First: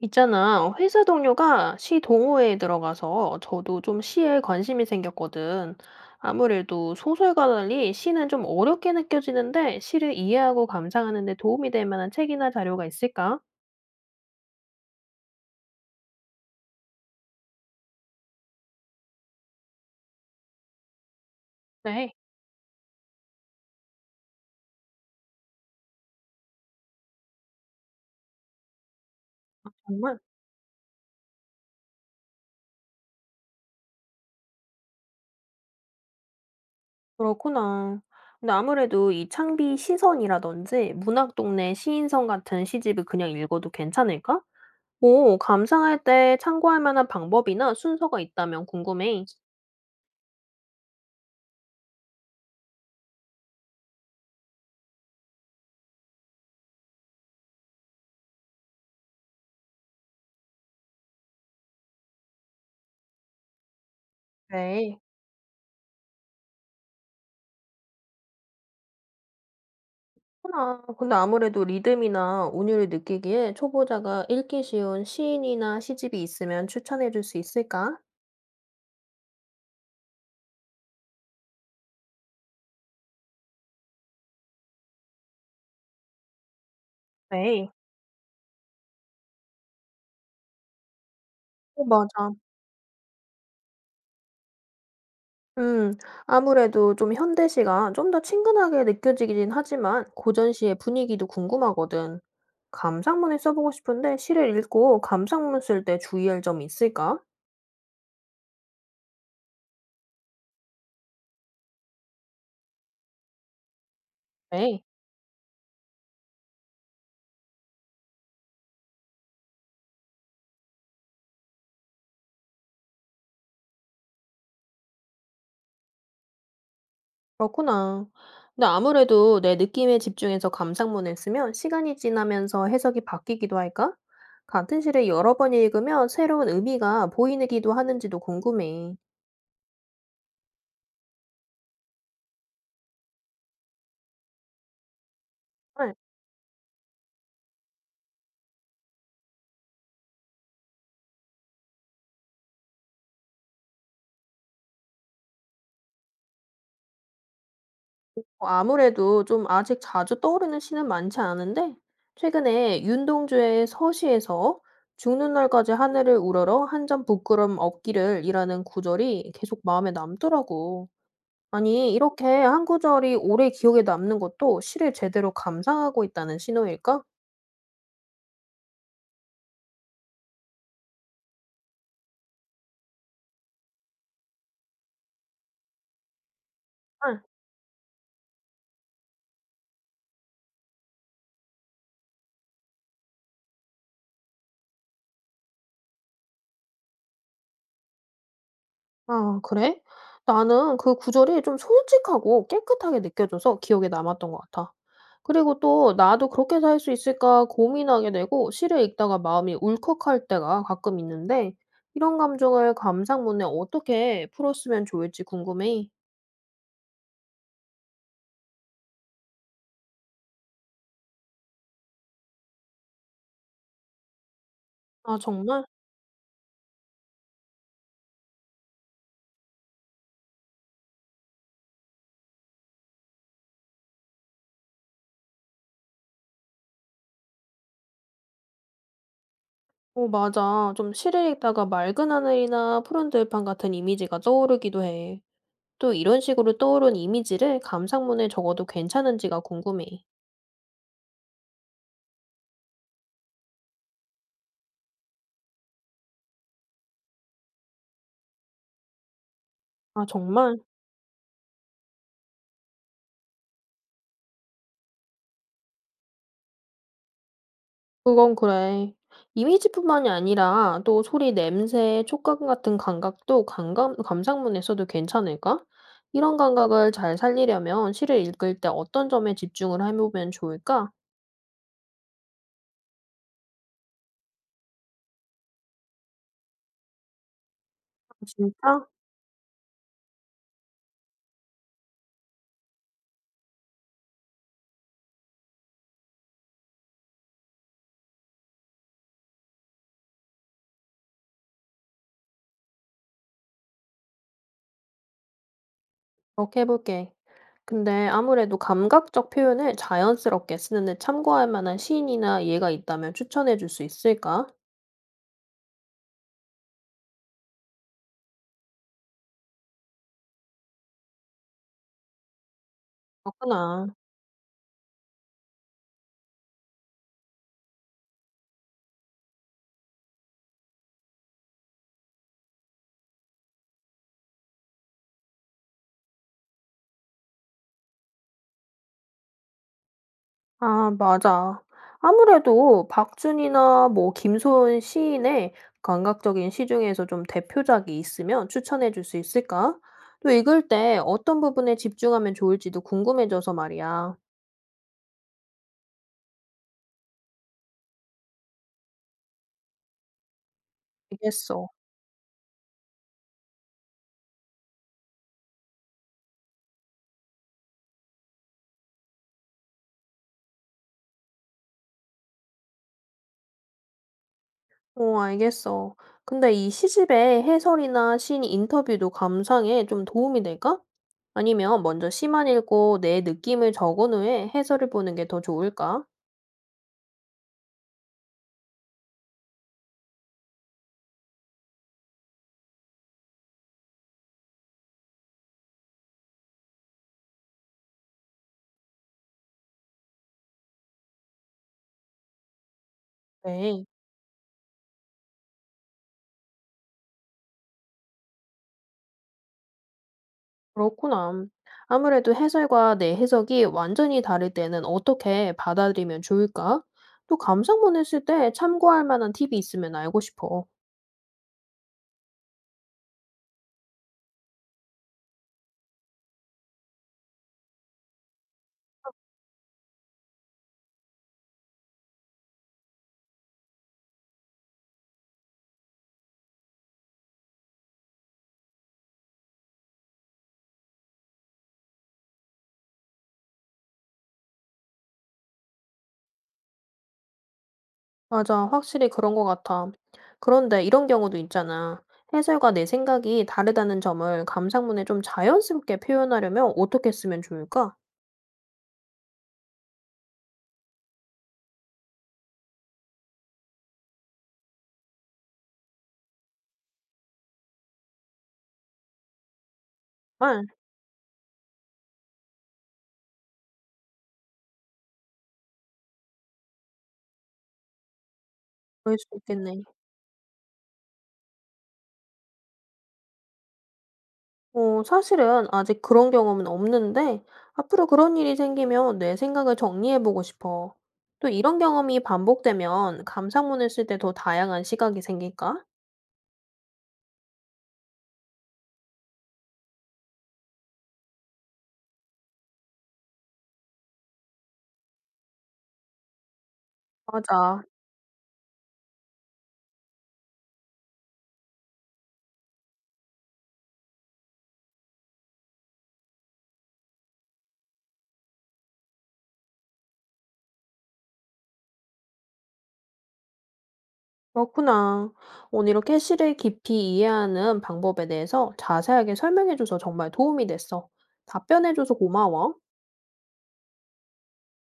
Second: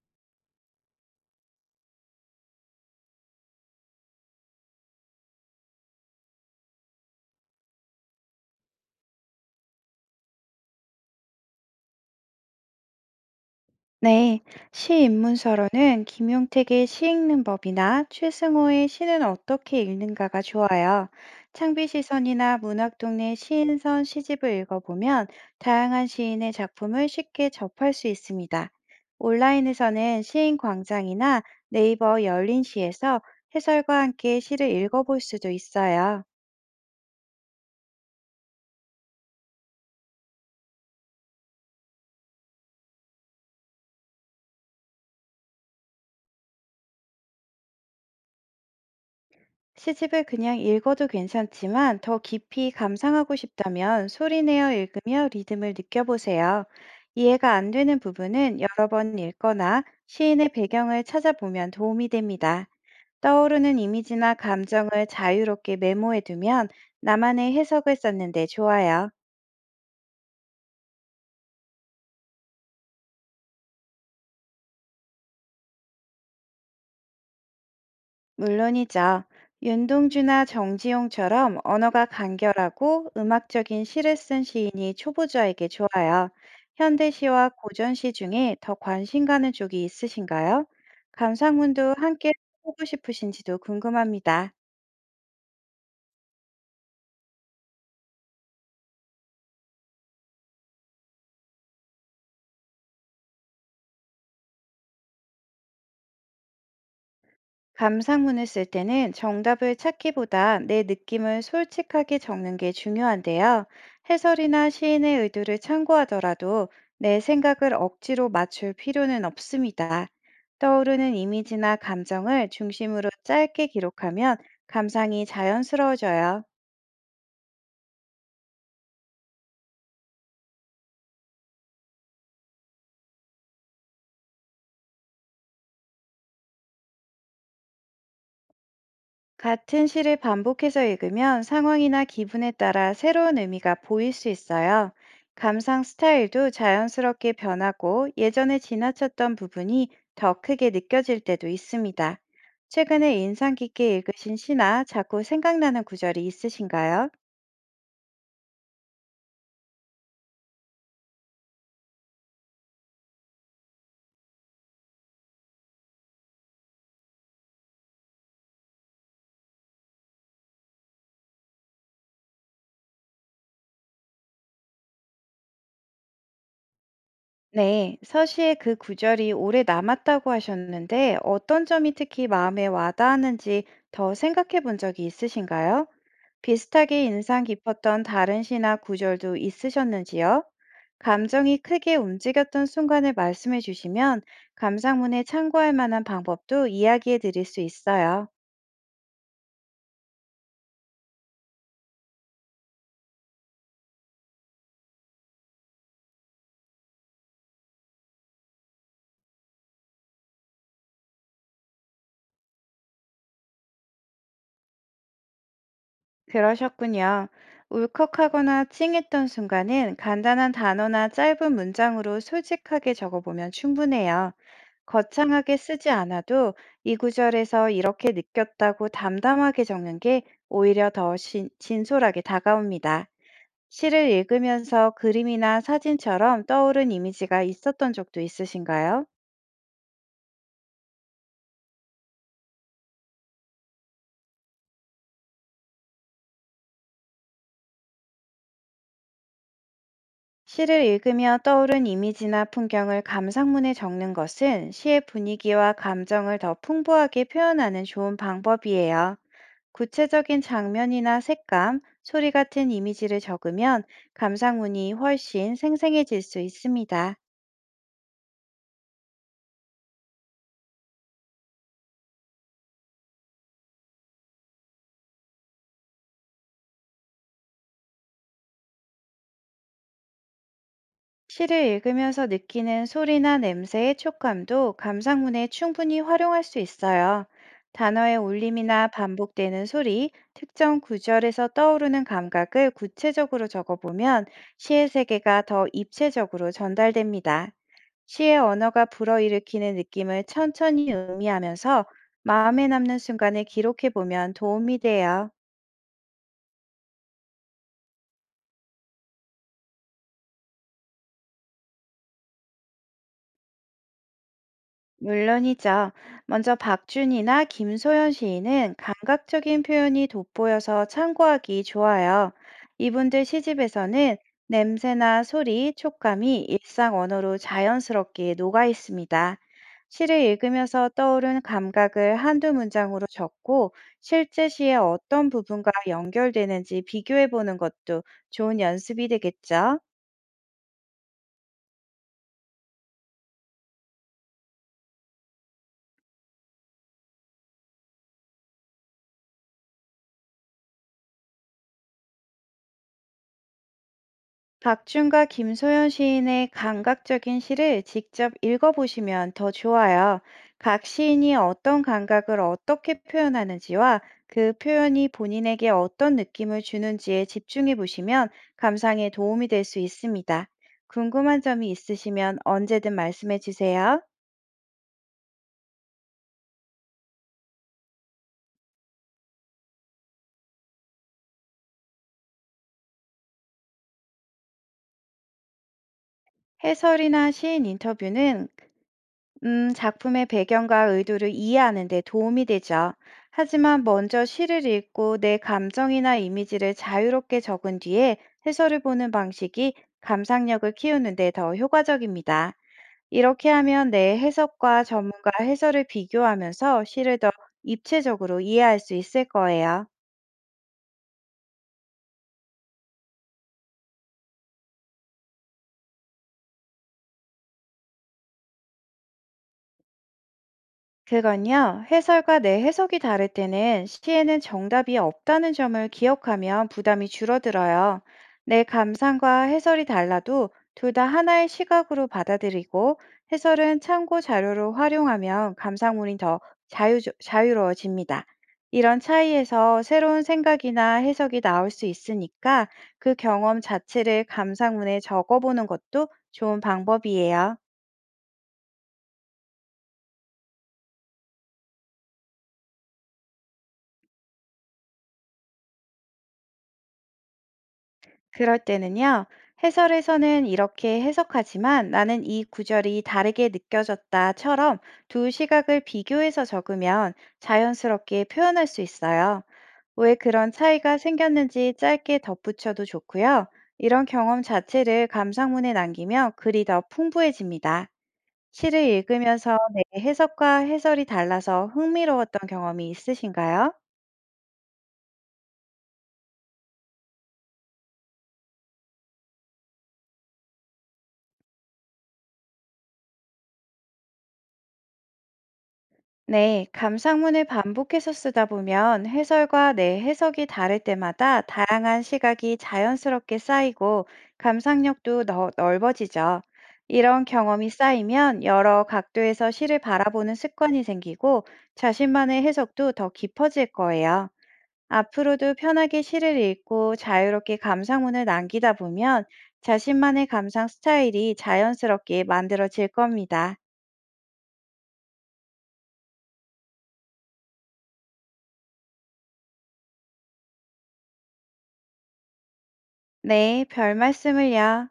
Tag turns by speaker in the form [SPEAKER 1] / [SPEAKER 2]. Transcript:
[SPEAKER 1] 있잖아, 회사 동료가 시 동호회에 들어가서 저도 좀 시에 관심이 생겼거든. 아무래도 소설과 달리 시는 좀 어렵게 느껴지는데 시를 이해하고 감상하는 데 도움이 될 만한 책이나 자료가 있을까?
[SPEAKER 2] 네, 시인문서로는 김용택의 시 읽는 법이나 최승호의 시는 어떻게 읽는가가 좋아요.
[SPEAKER 1] 네,
[SPEAKER 2] 창비시선이나 문학동네 시인선 시집을 읽어보면 다양한 시인의 작품을 쉽게 접할 수 있습니다.
[SPEAKER 1] 정말?
[SPEAKER 2] 온라인에서는 시인 광장이나 네이버 열린시에서 해설과 함께 시를 읽어볼 수도 있어요.
[SPEAKER 1] 그렇구나. 근데 아무래도 이 창비 시선이라든지 문학 동네 시인성 같은 시집을 그냥 읽어도 괜찮을까? 오, 감상할 때 참고할 만한 방법이나 순서가 있다면 궁금해.
[SPEAKER 2] 시집을 그냥 읽어도 괜찮지만 더 깊이 감상하고 싶다면 소리 내어 읽으며 리듬을 느껴보세요. 이해가 안 되는 부분은 여러 번 읽거나 시인의 배경을 찾아보면 도움이 됩니다. 떠오르는 이미지나
[SPEAKER 1] 네.
[SPEAKER 2] 감정을 자유롭게 메모해두면 나만의 해석을 썼는데 좋아요.
[SPEAKER 1] 그렇구나. 근데 아무래도 리듬이나 운율을 느끼기에 초보자가 읽기 쉬운 시인이나 시집이 있으면 추천해 줄 수 있을까?
[SPEAKER 2] 물론이죠. 윤동주나 정지용처럼 언어가 간결하고 음악적인 시를 쓴 시인이 초보자에게 좋아요. 현대시와
[SPEAKER 1] 네.
[SPEAKER 2] 고전시 중에 더 관심 가는 쪽이 있으신가요?
[SPEAKER 1] 어,
[SPEAKER 2] 감상문도 함께
[SPEAKER 1] 맞아.
[SPEAKER 2] 보고 싶으신지도 궁금합니다.
[SPEAKER 1] 음, 아무래도 좀 현대시가 좀 더 친근하게 느껴지긴 하지만 고전시의 분위기도 궁금하거든. 감상문을 써보고 싶은데 시를 읽고 감상문 쓸 때 주의할 점이 있을까?
[SPEAKER 2] 감상문을 쓸 때는 정답을 찾기보다 내 느낌을 솔직하게 적는 게 중요한데요. 해설이나
[SPEAKER 1] 네.
[SPEAKER 2] 시인의 의도를 참고하더라도 내 생각을 억지로 맞출 필요는 없습니다. 떠오르는 이미지나 감정을 중심으로 짧게 기록하면 감상이 자연스러워져요.
[SPEAKER 1] 그렇구나. 근데 아무래도 내 느낌에 집중해서 감상문을 쓰면 시간이 지나면서 해석이 바뀌기도 할까? 같은 시를 여러 번 읽으면 새로운 의미가 보이기도 하는지도 궁금해.
[SPEAKER 2] 같은 시를 반복해서 읽으면 상황이나 기분에 따라 새로운 의미가 보일 수 있어요. 감상
[SPEAKER 1] 정말
[SPEAKER 2] 스타일도 자연스럽게 변하고 예전에 지나쳤던 부분이 더 크게 느껴질 때도 있습니다. 최근에 인상 깊게 읽으신 시나 자꾸 생각나는 구절이 있으신가요?
[SPEAKER 1] 어, 아무래도 좀 아직 자주 떠오르는 시는 많지 않은데, 최근에 윤동주의 서시에서 죽는 날까지 하늘을 우러러 한 점 부끄럼 없기를 이라는 구절이 계속 마음에 남더라고. 아니, 이렇게 한 구절이 오래 기억에 남는 것도 시를 제대로 감상하고 있다는 신호일까?
[SPEAKER 2] 네, 서시의 그 구절이 오래 남았다고 하셨는데 어떤 점이 특히 마음에 와닿았는지 더 생각해 본 적이 있으신가요? 비슷하게
[SPEAKER 1] 응.
[SPEAKER 2] 인상 깊었던 다른 시나 구절도 있으셨는지요? 감정이 크게 움직였던 순간을 말씀해 주시면 감상문에 참고할 만한 방법도 이야기해 드릴 수 있어요.
[SPEAKER 1] 아, 그래? 나는 그 구절이 좀 솔직하고 깨끗하게 느껴져서 기억에 남았던 것 같아. 그리고 또 나도 그렇게 살 수 있을까 고민하게 되고 시를 읽다가 마음이 울컥할 때가 가끔 있는데 이런 감정을 감상문에 어떻게 풀었으면 좋을지 궁금해.
[SPEAKER 2] 그러셨군요. 울컥하거나 찡했던 순간은 간단한 단어나 짧은 문장으로 솔직하게 적어보면 충분해요.
[SPEAKER 1] 아,
[SPEAKER 2] 거창하게
[SPEAKER 1] 정말?
[SPEAKER 2] 쓰지 않아도 이 구절에서 이렇게 느꼈다고 담담하게 적는 게 오히려 더 진솔하게 다가옵니다. 시를 읽으면서 그림이나 사진처럼 떠오른 이미지가 있었던 적도 있으신가요?
[SPEAKER 1] 어, 맞아. 좀 시를 읽다가 맑은 하늘이나 푸른 들판 같은 이미지가 떠오르기도 해. 또 이런 식으로 떠오른 이미지를 감상문에 적어도 괜찮은지가 궁금해.
[SPEAKER 2] 시를 읽으며 떠오른 이미지나 풍경을 감상문에 적는 것은 시의 분위기와 감정을 더 풍부하게 표현하는 좋은 방법이에요.
[SPEAKER 1] 아,
[SPEAKER 2] 구체적인
[SPEAKER 1] 정말?
[SPEAKER 2] 장면이나 색감, 소리 같은 이미지를 적으면 감상문이 훨씬 생생해질 수 있습니다.
[SPEAKER 1] 그건 그래. 이미지뿐만이 아니라 또 소리, 냄새, 촉감 같은 감각도 감상문에 써도 괜찮을까? 이런 감각을 잘 살리려면 시를 읽을 때 어떤 점에 집중을 해보면 좋을까?
[SPEAKER 2] 시를 읽으면서 느끼는 소리나 냄새의 촉감도 감상문에 충분히 활용할 수 있어요.
[SPEAKER 1] 아,
[SPEAKER 2] 단어의
[SPEAKER 1] 진짜?
[SPEAKER 2] 울림이나 반복되는 소리, 특정 구절에서 떠오르는 감각을 구체적으로 적어보면 시의 세계가 더 입체적으로 전달됩니다. 시의 언어가 불어일으키는 느낌을 천천히 의미하면서 마음에 남는 순간을 기록해보면 도움이 돼요.
[SPEAKER 1] 그렇게 해볼게. 근데 아무래도 감각적 표현을 자연스럽게 쓰는데 참고할 만한 시인이나 예가 있다면 추천해 줄 수 있을까?
[SPEAKER 2] 물론이죠. 먼저 박준이나 김소연 시인은 감각적인 표현이 돋보여서 참고하기 좋아요. 이분들
[SPEAKER 1] 그렇구나.
[SPEAKER 2] 시집에서는 냄새나 소리, 촉감이 일상 언어로 자연스럽게 녹아 있습니다. 시를 읽으면서 떠오른 감각을 한두 문장으로 적고 실제 시의 어떤 부분과 연결되는지 비교해 보는 것도 좋은 연습이 되겠죠.
[SPEAKER 1] 아 맞아. 아무래도 박준이나 뭐 김소은 시인의 감각적인 시 중에서 좀 대표작이 있으면 추천해 줄 수 있을까? 또 읽을 때 어떤 부분에 집중하면 좋을지도 궁금해져서 말이야.
[SPEAKER 2] 박준과 김소연 시인의 감각적인 시를 직접 읽어보시면 더 좋아요. 각 시인이
[SPEAKER 1] 알겠어.
[SPEAKER 2] 어떤 감각을 어떻게 표현하는지와 그 표현이 본인에게 어떤 느낌을 주는지에 집중해 보시면 감상에 도움이 될 수 있습니다. 궁금한 점이 있으시면 언제든 말씀해 주세요.
[SPEAKER 1] 어 알겠어. 근데 이 시집의 해설이나 시인 인터뷰도 감상에 좀 도움이 될까? 아니면 먼저 시만 읽고 내 느낌을 적은 후에 해설을 보는 게 더 좋을까?
[SPEAKER 2] 해설이나 시인 인터뷰는 작품의 배경과 의도를 이해하는 데 도움이 되죠. 하지만 먼저 시를 읽고 내 감정이나 이미지를 자유롭게 적은 뒤에 해설을 보는 방식이 감상력을 키우는 데 더 효과적입니다. 이렇게
[SPEAKER 1] 네.
[SPEAKER 2] 하면 내 해석과 전문가 해설을 비교하면서 시를 더 입체적으로 이해할 수 있을 거예요.
[SPEAKER 1] 그렇구나. 아무래도 해설과 내 해석이 완전히 다를 때는 어떻게 받아들이면 좋을까? 또 감상문 했을 때 참고할 만한 팁이 있으면 알고 싶어.
[SPEAKER 2] 그건요, 해설과 내 해석이 다를 때는 시에는 정답이 없다는 점을 기억하면 부담이 줄어들어요. 내 감상과 해설이 달라도 둘 다 하나의 시각으로 받아들이고 해설은 참고 자료로 활용하면 감상문이 더 자유로워집니다. 이런 차이에서 새로운 생각이나 해석이 나올 수 있으니까 그 경험 자체를 감상문에 적어보는 것도 좋은 방법이에요.
[SPEAKER 1] 맞아, 확실히 그런 것 같아. 그런데 이런 경우도 있잖아. 해설과 내 생각이 다르다는 점을 감상문에 좀 자연스럽게 표현하려면 어떻게 쓰면 좋을까?
[SPEAKER 2] 그럴 때는요, 해설에서는 이렇게 해석하지만 나는 이 구절이 다르게 느껴졌다처럼 두 시각을 비교해서 적으면 자연스럽게 표현할 수 있어요. 왜 그런
[SPEAKER 1] 아,
[SPEAKER 2] 차이가 생겼는지 짧게 덧붙여도 좋고요. 이런 경험 자체를 감상문에 남기면 글이 더 풍부해집니다. 시를
[SPEAKER 1] 그럴 수
[SPEAKER 2] 읽으면서
[SPEAKER 1] 있겠네.
[SPEAKER 2] 내 해석과 해설이 달라서 흥미로웠던 경험이 있으신가요?
[SPEAKER 1] 어, 사실은 아직 그런 경험은 없는데, 앞으로 그런 일이 생기면 내 생각을 정리해보고 싶어. 또 이런 경험이 반복되면 감상문을 쓸 때 더 다양한 시각이 생길까?
[SPEAKER 2] 네, 감상문을 반복해서 쓰다 보면 해설과 내 해석이 다를 때마다 다양한 시각이 자연스럽게 쌓이고 감상력도 더 넓어지죠. 이런 경험이
[SPEAKER 1] 맞아.
[SPEAKER 2] 쌓이면 여러 각도에서 시를 바라보는 습관이 생기고 자신만의 해석도 더 깊어질 거예요. 앞으로도 편하게 시를 읽고 자유롭게 감상문을 남기다 보면 자신만의 감상 스타일이 자연스럽게 만들어질 겁니다.
[SPEAKER 1] 그렇구나. 오늘 이렇게 시를 깊이 이해하는 방법에 대해서 자세하게 설명해줘서 정말 도움이 됐어. 답변해줘서 고마워.
[SPEAKER 2] 네, 별 말씀을요.